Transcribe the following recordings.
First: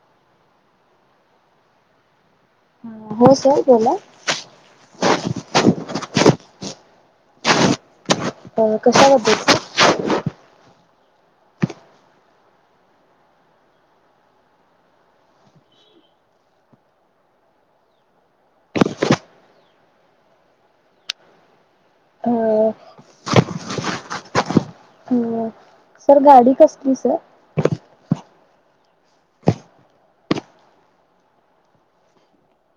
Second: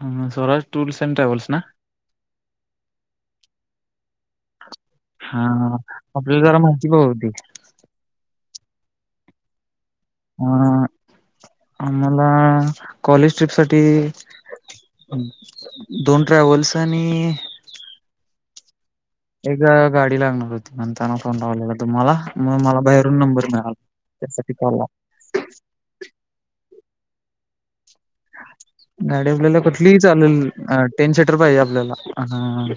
A, Swaraj tours and travels ना. ह हो सर बोला. हा आपल्या जरा माहिती हवी होती. अ कशा बद्दल सर. अ आम्हाला कॉलेज ट्रिप साठी दोन ट्रॅव्हल्स आणि एक गाडी लागणार होती. म्हणताना फोन लावलेला तुम्हाला. म अ मला बाहेर नंबर मिळाला त्यासाठी कॉल लावला. अ, सर गाडी कसली सर. गाडी आपल्याला कुठलीही चालेल. टेन सीटर पाहिजे आपल्याला. ह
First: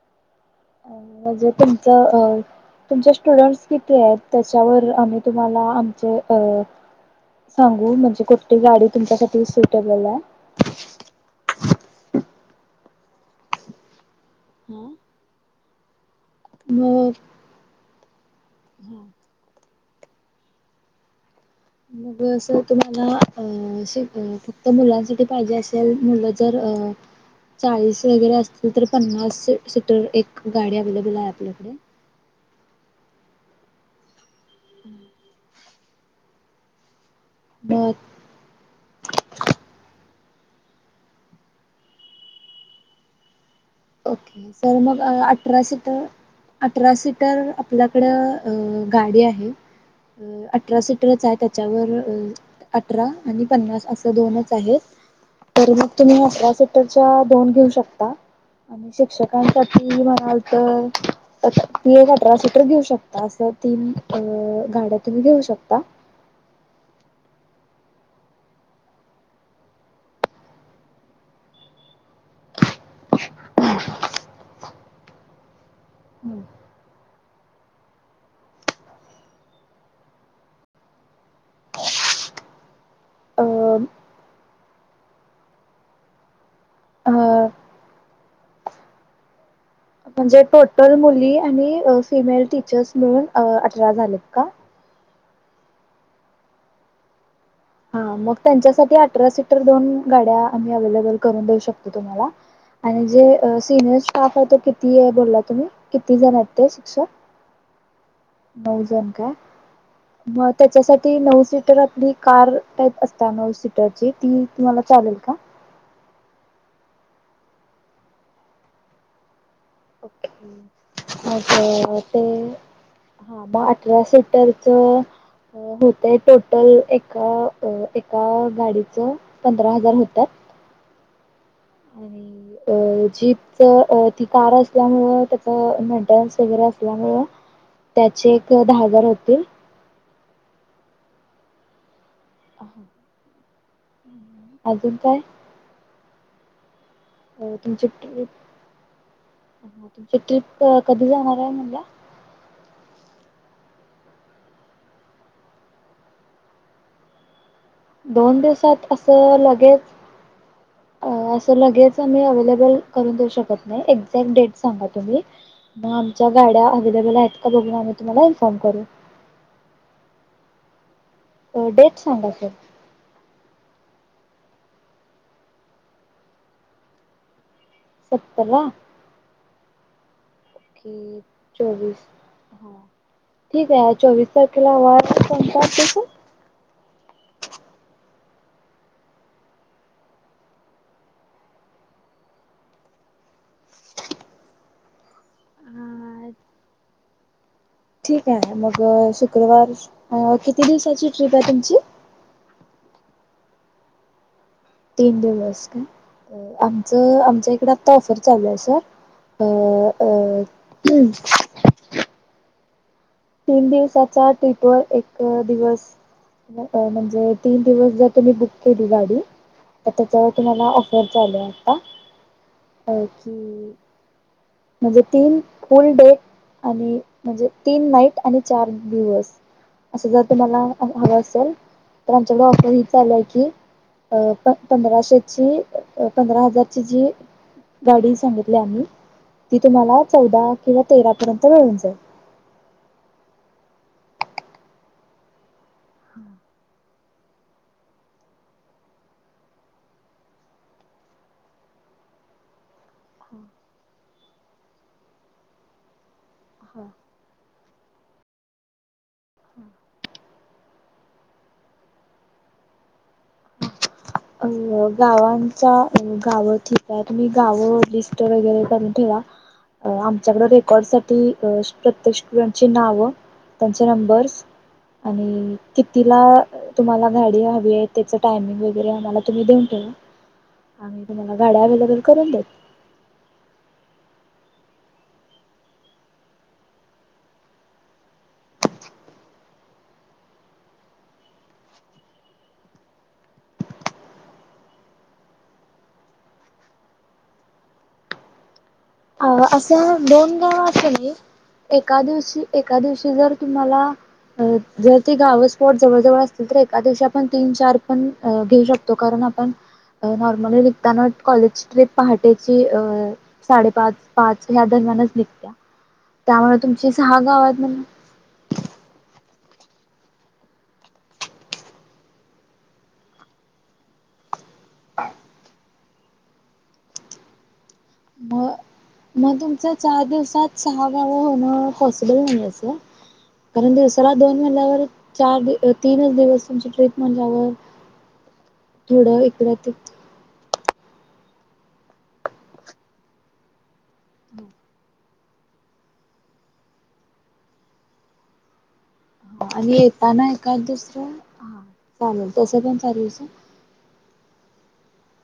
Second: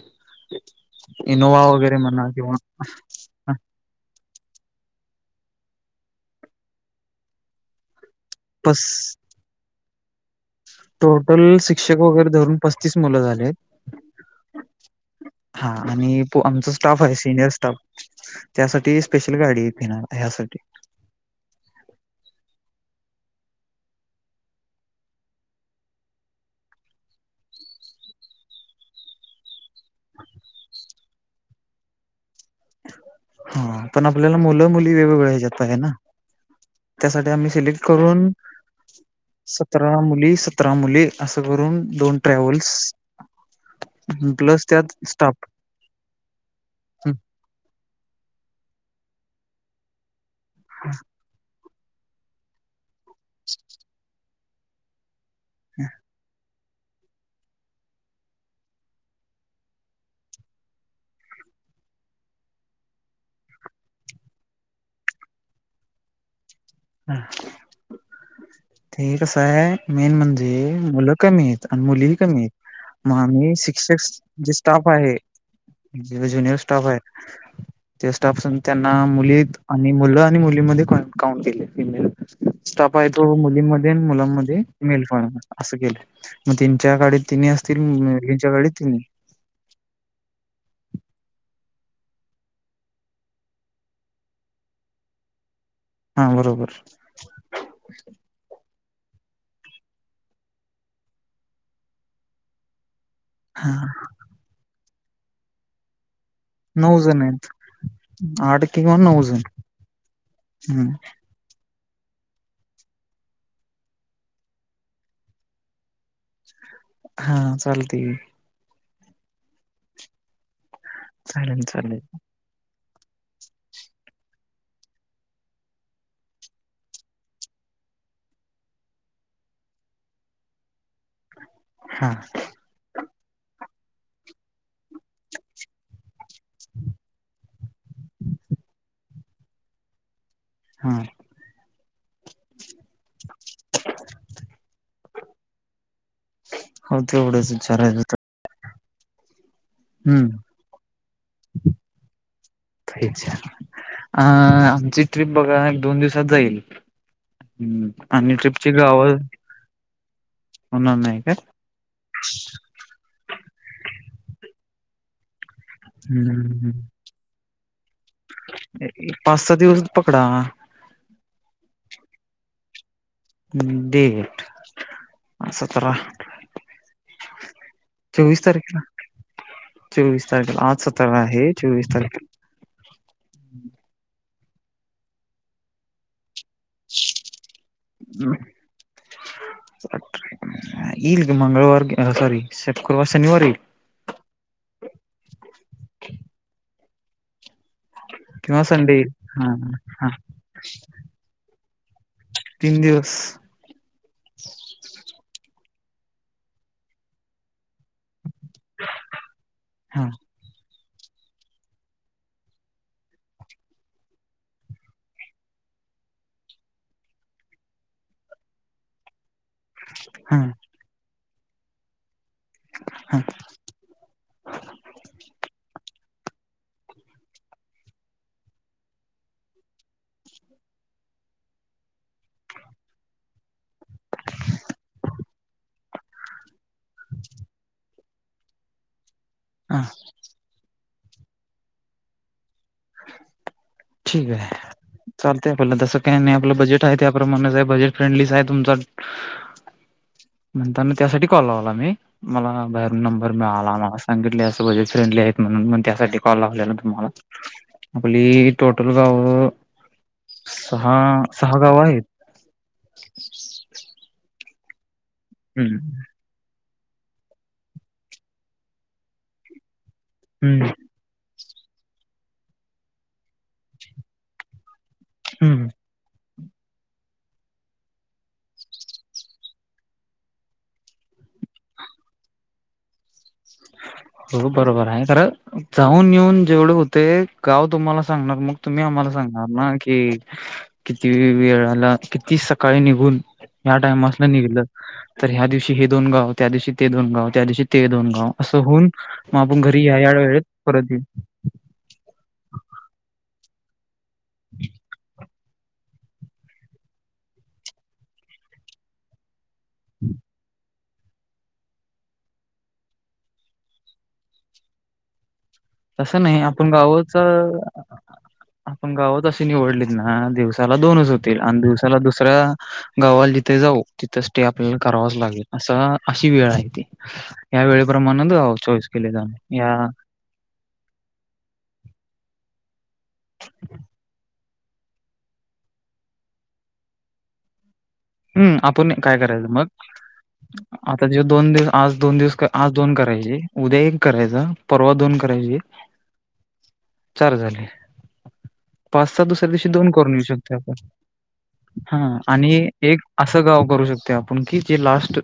म्हणजे इनोवा वगैरे तुमचं म्हणा. अ किंवा तुमचे हां, स्टुडंट्स किती आहेत? त्याच्यावर आम्ही तुम्हाला आमचे अ सांगू, म्हणजे कुठची पस गाडी तुमच्यासाठी सुटेबल आहे. टोटल शिक्षक वगैरे धरून, पस्तीस मुलं झालेत. हा हां आणि आमचा स्टाफ मग हाय, सिनियर स्टाफ, त्यासाठी हा स्पेशल कुठली गाडी फिरणार ह्यासाठी? मग असं तुम्हाला, अ श फक्त मुलांसाठी पाहिजे असल मुलं जर अ चाळीस वगैरे असतील, तर पन्नास सीटर एक गाडी अवे्लेबल आहे, आपल्याकडे. हां कारण पण आपल्याला मुलं मुली वेगवेगळ्या ह्याच्यात पाहिजे ना? त्यासाठी आम्ही सिलेक्ट मग करून सतरा मुली सतरा मुले असं करून, दोन ट्रॅव्हल्स ओके प्लस सर त्यात मग स्टाफ अठरा सिटर अठरा हं, सीटर आपल्याकड अ गाडी आहे, अ अठरा सीटरच आहेत, त्यात च्यावर अठरा आणि पन्नास असं दोनच आहेत. तर मग तुम्ही अठरा सीटरच्या, दोन घेऊ शकता. आणि शिक्षकांसाठी म्हणाल तर त एक अठरा सिटर घेऊ शकता, असं तीन अ गाड्या तुम्ही घेऊ शकता. हं. ते कसं ये मेन म्हणजे मुलं कमी येत आणि मुलीही कमी येत. मग मी शिक्षक जे स्टाफ आहे, हं. जुनियर स्टाफ आहे. ते स्टाप संग त्यांना मुलीत आणि मुलं आणि मुलीमध्ये कॉय -काउंट केले. फिमेल स्टाप आहे तो, अ मुलींमध्ये आणि मुलांमध्ये मेलपण ये असं केलंय. मग तीनच्या अ, गाडीत तिन्ही असतील, मुलींच्या गाडीत तिन्ही. म्हणजे टोटल मुली आणि फिमेल टीचर्स मिळून अठरा झालेत का? हां बरोबर. हां मग त्यांच्यासाठी अठरा सीटर दोन गाड्या आम्ही अवेलेबल करून देऊ शकतो, तुम्हाला. आणि जे अ हा सिनियर स्टाफ आहे तो किती ये बोलला तुम्ही, किती जण यत? ते नऊ शिक्षक, जण आहेत. आठ किंवा नऊजण नऊ का? जण मग हम्म त्याच्यासाठी नऊ सीटर आपली. कार टाईप असता नऊ सीटरची, ती तुम्हाला चालेल का? हां चालतय. ओके, चालेल चालेल मग ते हा मग अठरा सीटरच होतय टोटल, एका अ एका गाडीचं पंधरा हजार होतात. हां. अं जीपच अ ती कार अस त्यामुळं त्याच मेंटेनन्स वगैरे असल्यामुळं, त्याचे एक दहा हजार होतील. हां. ह हां. हम्. अजून काय? होत. अ तेवढंच तुमची विचारायचं ट्रिप, हां तुमची हम्म ट्रिप कधी जाणार हाय म्हणला? [unintelligible] अं आमची ट्रिप बघा, एक दोन दिवसात जाईल. हम्म. आणि दोन ट्रिपची दिवसात गावं असं लगेच? होणार अ नाही काय असं लगेच आम्ही अवेलेबल करूंन देऊं शकतं नाहीं एक्झॅक्ट डेटं सांगा तुम्हीं मंग आमच्यां गाड्यान हम्म अव्हेलेबल आहेतं कां बघूंन आम्हीं तुम्हांला इन्फॉर्म करूं पांच सहा दिवसंच पकडा डेट सांगा सरं हम्मं डेट सतरा चोवीस सत्तरला तारखेला चोवीस तारखेला आंज सतरा आहे चोवीस तारखेला हा ठीक आहे चोवीस तारखेला वारं कोणतां येतो सरं हम् [unintelligible] इल मंगळवार सॉरी शुक्रवार शनिवार येईल हा [unintelligible] हा ठीक आहे किंवा मंग संडे येईल हा शुक्रवार हा किती दिवसांची ट्रिप आहे तुमची तीनं दिवसं तीनं दिवसं कां आमचं आमच्यां इकडं ऑफर चालूं आहे सरं हा अं तीनं दिवसांच्या ट्रिप वरं एक दिवसं म्हणजे तीनं दिवसं जरं तुम्हीं बुक केली गांडी तरं त्यांच्यावर हा तुम्हांला ऑफर झालं आंता तरं हा कि म्हणजे तीनं फुलं डे आणि म्हणजे तीनं नाईट आणि चार दिवसं असं जरं तुम्हांला हवं असेल तरं आमच्यांकडे ऑफर ही चालुं आहे की प पंधराशेची पंधरा हजांरची जी गांडी सांगितली आम्हीं ती हा तुम्हांला चौदा किंवा तेरां पर्यंत मिळूंन जाईल ठीक आहे चालतं आपल्यालां तसं कांहीं नाहीं आपलं बजेट ताई त्यां प्रमाणे बजेट फ्रेंडली आहे तुमचां म्हणतां मंग त्यांसाठी कॉल लावलां मी मलां बाहेरूंन नंबर हा मिळांला मलां सांगितले असं बजे फ्रेंडली आहेतं म्हणूंन मं त्यांसाठी कॉल लावलेला हा. तुम्हांला आपली टोटल गावं सहा सहा गावं आहेतं अं गावांचा हम्म गावं ठीक आहे तुम्हीं गावं लिस्ट वगैरें करूंन ठेवां आमच्याकडे हम्म रेकॉर्ड प्रत्येक स्टुडंटची नांव त्यांचे नंबर आणि हम्म क तिलां तुम्हांला गांडी हवी आहे त्याचं टायमिंग वगैरें मलां तुम्हीं देऊंन ठेवा आम्हीं तुम्हांला गाड्यां अव्लेबल करूंन देतं हं हो बरोबर आहे खरं जाऊंन येऊंन जेवढे होते गावं तुम्हांला सांगणार मंग तुम्हीं आम्हांला सांगणार नां कि किती वेळांला किती सकाळीं निघून यांया टाइम्सने निघलं तरं ह्यां दिवशी हे दोन गावं त्यां दिवशी ते दोन गावं त्यां दिवशी ते दोन गावं असं होऊंन अं असं दोन गावं येऊ. असेली एकां दिवशी एकां दिवशी जरं तुम्हांला अं जरं ती गांवच कोट जवळं जवळं असतील तरं एकां दिवशी आपणं तीनं चार पणं घेऊ शकतो कारणं आपणं नॉर्मली निघतांना कॉलेज ट्रिप पहाटेची अं साडेपाच पाच ह्यां दरम्यांनच निघत्यां तसं नाहीं आपणं गांवच म्हण आपणं गावांत अशी निवडलीत नां दिवसांला दोनचं होतील आणि दिवसांला दुसरां गावांला जिथे जाऊं तिथं स्टे आपल्यांला करावांच लागेल असं अशी वेळं आहे ती यां मग वेळेप्रमाणेच चॉईस केले जां मग तुमचं यां चार दिवसात. सहा गाव होणं पॉसिबल नाही असं कारण दिवसाला दोन महिन्यावर चार दी - तीनच दिवस तुमची ट्रीप म्हणल्यावर हम् आपुण काय थोडं करायचं मग? इकडं आता जव् दोन दिवस आज दोन दिवस आज दोन करायचे उद्या एक करायचं परवा दोन करायचे. चार झाले. पाच सहा हा दुसऱ्या दिवशी आणि दोन करून येऊ येताना शकतोय एकाद आपण. दुसरं हा हा चालेल आणि तसं पण एक चालूच असं गाव करू शकतय आपण की जे लास्ट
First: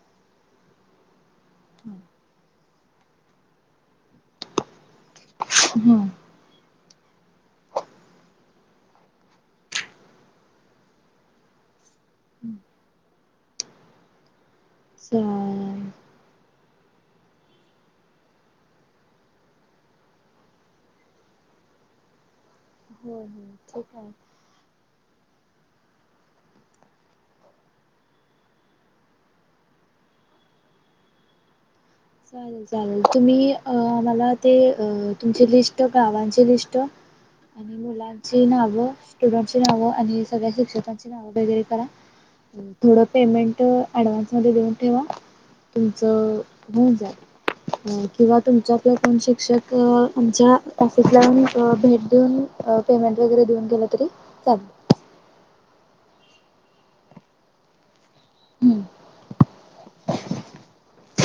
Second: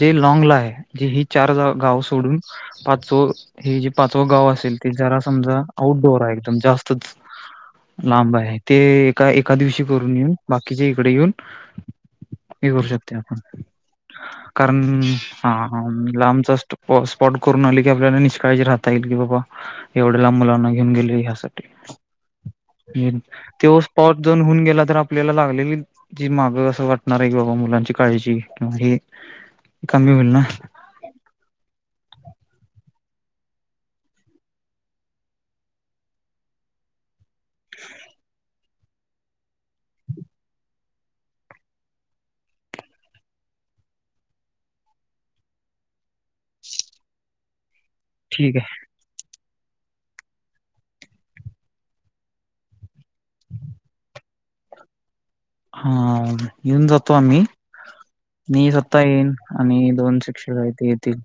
जे लाँगलाय जी ही चार गाव सोडून पाचव हे जे पाचव गाव असेल ते जरा समजा हम्म. आउटडोअर आहे एकदम जास्त तच लांब आहे ते एका एका दिवशी करून येऊन बाकीचे इकड येऊन हे करू शकतय आपण. कारण हा हा चालेल लांबचा स्पॉ स्पॉट करून आली की आपल्याला निष्काळजी राहता येईल की बाबा एवढ्या लांब मुलांना घेऊन गेले ह्यासाठी. हो हो त्यो ठीक आहे. स्पॉट जाऊन होऊन गेला तर आपल्याला लागलेली जी माग असं वाट होणार की बाबा मुलांची काळजी किंवा हे कमी होईल ना? चालेल चालेल तुम्ही अ मला ते अ तुमची लिस्ट गावांचे लिस्ट [inaudible] आणि मुलांची नाव स्टुडंटची नावं आणि सगळ्या शिक्षकांची नावं वगैरे करा. थोडं पेमेंट ऍडव्हान्स मध्ये घेऊन ठेवा तुमचं होऊन जातय अ किंवा ठीक आहे. तुमच्या आपल्या पण शिक्षक आमच्या ऑफिसला येऊन अ भेट देऊन अ पेमेंट वगैरे देऊन गेलं तरी चालतय. हा येऊन जातो आम्ही. मी हम्म. स्वतः येईन आणि दोन शिक्षक आहेत ते येतील.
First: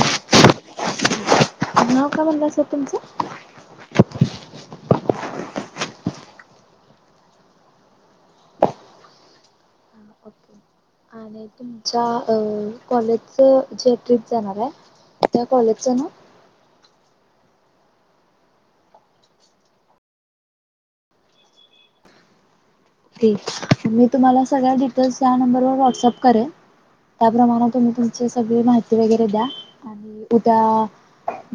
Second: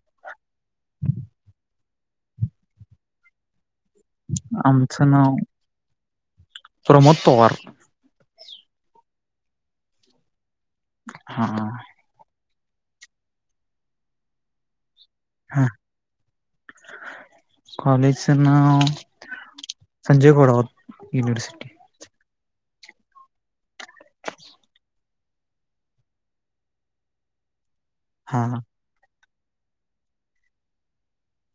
अडनाव काय म्हणलासा तुमचं? आमचं नाव प्रमोद पवार. [inaudible] आणि हा तुमच्या अ कॉलेजच जे ट्रिप जाणाराय. त्या कॉलेजचं नाव कॉलेज च नाव संजय घोडावत युनिवर्सिटी ती मी तुम्हाला सगळ्या डि तर सहा नंबर वर व्हॉट्सअप करेण. त्याप्रमाणे तुम्ही तुमची हा सगळी माहिती वगैरे द्या. आणि उद्या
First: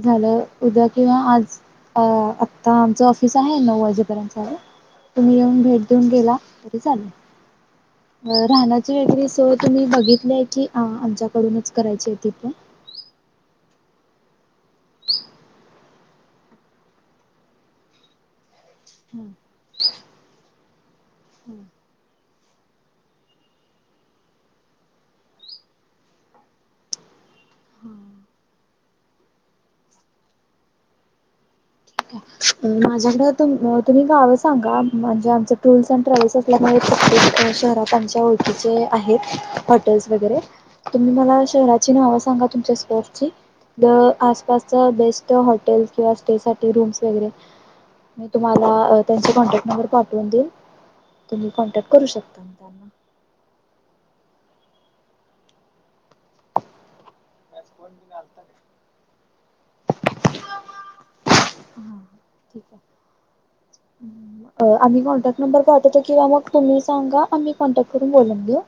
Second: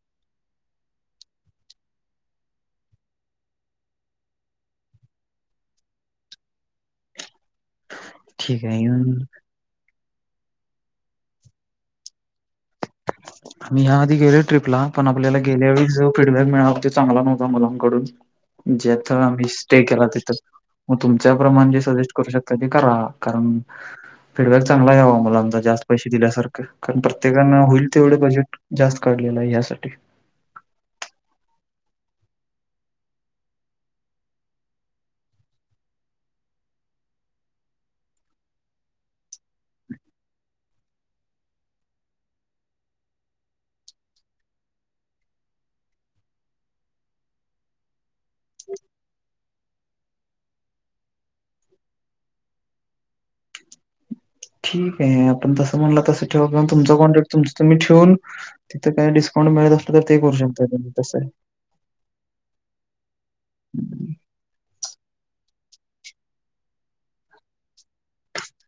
झालं उद्या किंवा आज अ आता आमचं ऑफिस आहे नऊ वाजेपर्यंतच आहे तुम्ही येऊन भेट देऊन गेला तरी चालेल अ ठीक आहे राहण्याची येऊन वगैेरे सोय तुम्ही बघितलेय की आ आमच्याकडूनच करायची आहे ती पण मी ह्या आधी गेलोय ट्रीपला पण आपल्याला गेल्या वेळी जो फीडबॅक मिळाला. त्यो चांगला नव्हता मुलांकडून जे आता हं. मी स्टे केला तिथंच मग तुमच्या प्रमाण जे सजेस्ट करू शकताय ते करा. कारण फीडबॅक चांगला यावा मुलांचा जास्त पैशे दिल्यासारख कारण प्रत्येकान होईल तेवढे बजेट जास्त काढलय यासाठी माझ्याकड तुम्ह - तुम्ही गावं सांगा म्हणजे आमच टूर्स अँड ट्रॅव्हल् आपल्या माहितीत प्रत्येक शहरात आमच्या ओळखीचे आहेत हॉटेल्स वगैरे तुम्ही मला शहराची नावं सांगा तुमच्या स्कोअरची. द आसपासचा बेस्ट हॉटेल किंवा स्टे साठी रूम्स वगैरे मी तुम्हाला अ त्यांचे कॉन्टॅक्ट नंबर पाठवून देईन. तुम्ही कॉन्टॅक्ट करू शकता म त्यांना. ठीक आहे आपण तसं म्हणला तसं ठेवू किंवा तुमचा कॉन्टॅक् तुमच तुम्ही ठेवून, तिथं काय डिस्काउंट मिळत असला तर ते करू शकता तुम्ही तसं. हां ठीक आहे, हम्. अ आम्ही कॉन्टॅक्ट नंबर पाठवतो किंवा मग तुम्ही सांगा आम्ही कॉन्टॅक्ट करून बोलून घेऊ.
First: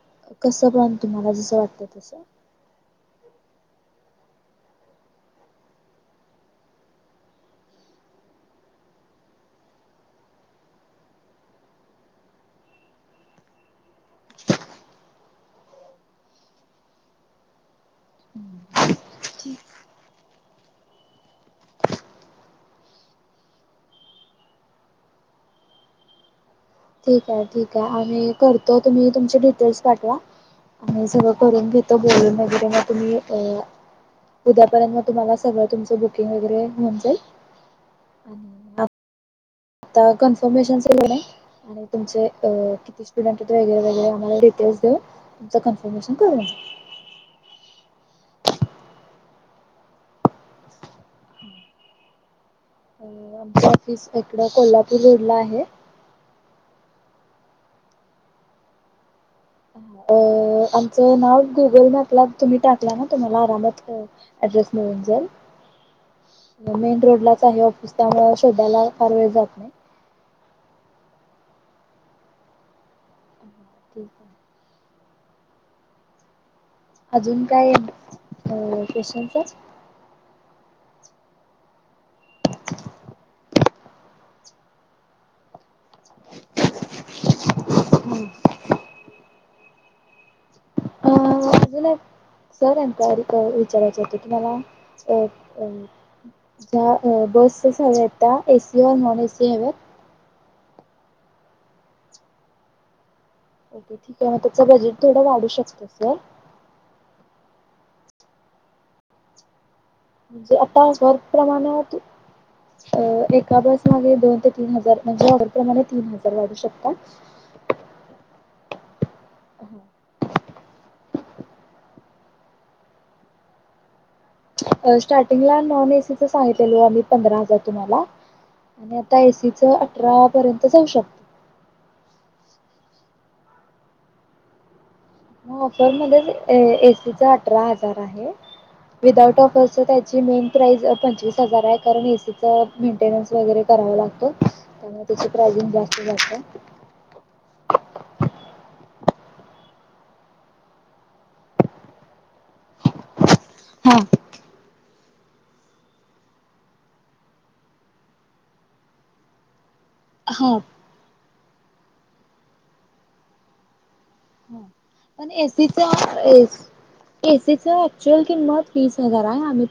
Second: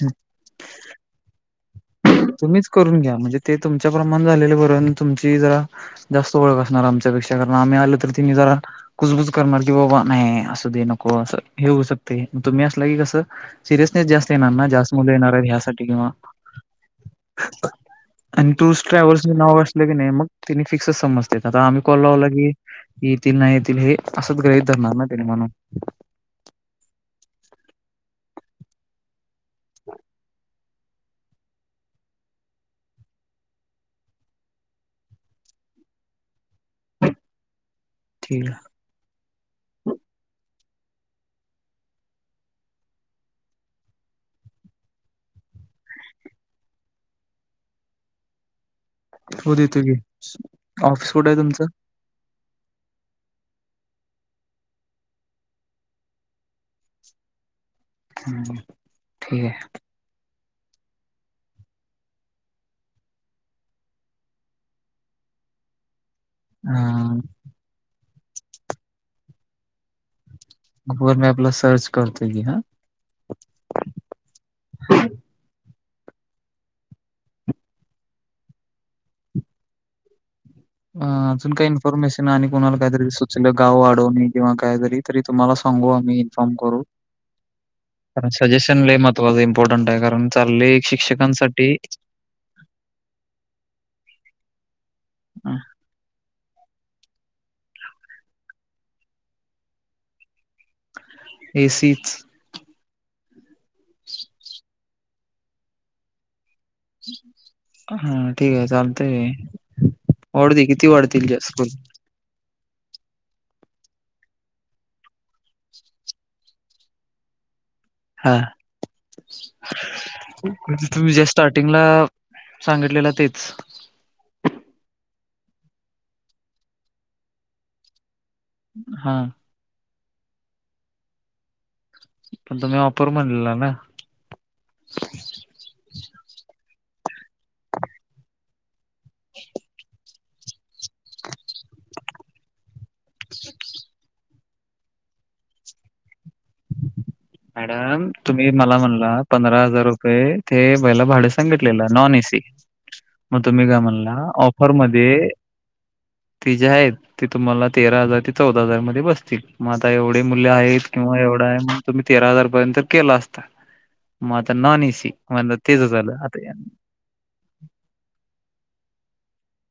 हम्. कसं पण तुम्हाला जसं वाटतंय तसं. तुम्हीच करून घ्या म्हणजे ते तुमच्या प्रमाण झालेले बरं तुमची जरा जास्त ओळख असणार आमच्यापेक्षा कारण आम्ही आल तर तिनी जरा कुजबूज करणार की बाबा नाही असू दे नको असं हे होऊ शकतय तुम्ही असला की कसं सिरियसनेस जास्त येणार ना जास्त मुलं येणार ह्यासाठी किंवा [unintelligible] आणि हं, टूर्स ट्रॅव्हल्स ठीक नाव असलं की नाही मग तिनी फिक्सच समजत्यात आता आम्ही कॉल लावला की येतील नाही येतील हे असंच ग्रहीत धरणार ना त्यांनी म्हणून. ठीक आहे ठीक आहे आम्ही करतो तुम्ही तुमचे डिटेल्स पाठवा. ही सगळं करून घेतो बोलून वगैरे म तुम्ही अ उद्यापर्यंत म तुम्हाला सगळं तुमचं बुकिंग वगैरे होऊन जाईल. ठीक आ आणि आता कन्फर्मेशनच कणी आणि तुमचे अ किती स्टुडंट हाईत वेगेरे वेगेरे आम्हाला डिटेल्स देऊन. तुमचं कन्फर्मेशन करूनया. हो देतो की, ऑफिस कुठे आहे तुमचं? आमचं ऑफिस इकडं कोल्हापूर रोडला आहे. हम्म, ठीक आहे. अ आमचं नाव गुगल मॅपला तुम्ही टाकला ना तुम्हाला आरामात क अड्रेस मिळून जाईल. मेन अ, रोडलाच आहे ऑफिस त्यामुळं शोधायला फार वेळ जात नाही. गुगल मॅपला सर्च करतो की हा. ठीक आहे. अजून काय, अ क्वेश्चन सर? अ अजून काही इन्फॉर्मेशन आणि कुणाला काहीतरी सुचलं गाव वाढवणे किंवा काहीतरी तरी तुम्हाला सांगू आम्ही इन्फॉर्म करू. कारण सजेशन लई महत्त्वाच इम्पॉर्टंट आहे कारण चालय अ शिक्षकांसाठी. अजून एक सर एन्क्वायरी अ विचारायचं होत तुम्हाला अ आ. अ, त्या अ बसेस हवेत त्या ए सी व नॉन ए सी हवेत. ए सीच. ओके ठीक आहे मग तुमचं बजेट थोडं वाढू शकतंय सर. हा ठीक आहे चालतंय. वाढू म्हणजे दे आता किती वाढतील जास्त वर्कप्रमाण ते अ एका बस मागे दोन ते तीन हजार म्हणजे ऑर्डरप्रमाणे तीन हजार वाढू शकतात. हा, म्हणजे तुम्ही जी स्टार्टिंगला सांगितलेल तेच. स्टार्टिंगला नॉन एसीच सांगितलेलो आम्ही पंधरा हजार तुम्हाला. आणि आता हां, एसी अठरा पर्यंत जाऊ शकत. पण तुम्ही ऑफर म्हणलेला ना. हो ऑफर मध्येच एसीच अठरा हजार आहे. विदाउट ऑफर ची मेन प्राइज पंचवीस हजार आहे. कारण एसी मेंटेन्स वगैरे कराव लागतो. त्यामुळे त्याची प्राइझिंग जास्त जाते. मॅडम तुम्ही मला म्हणला पंधरा हजार रुपये ते वईला भाडे सांगितलेल. नॉन एसी मग तुम्ही काय हा. म्हणला ऑफरमध्ये ते जे आहेत ते तुम्हाला तेरा हजार ते चौदा हजार मध्ये बसतील. मग आता एवढे मुल्य हा आहेत. किंवा एवढ आहे. मग तुम्ही तेरा हजारपर्यंत केला असता. मग आता हा नॉन एसी पण मग एसीच तेच झालं आता एसीच ऍक्चुअल किंमत तीस हजार आहे. आम्ही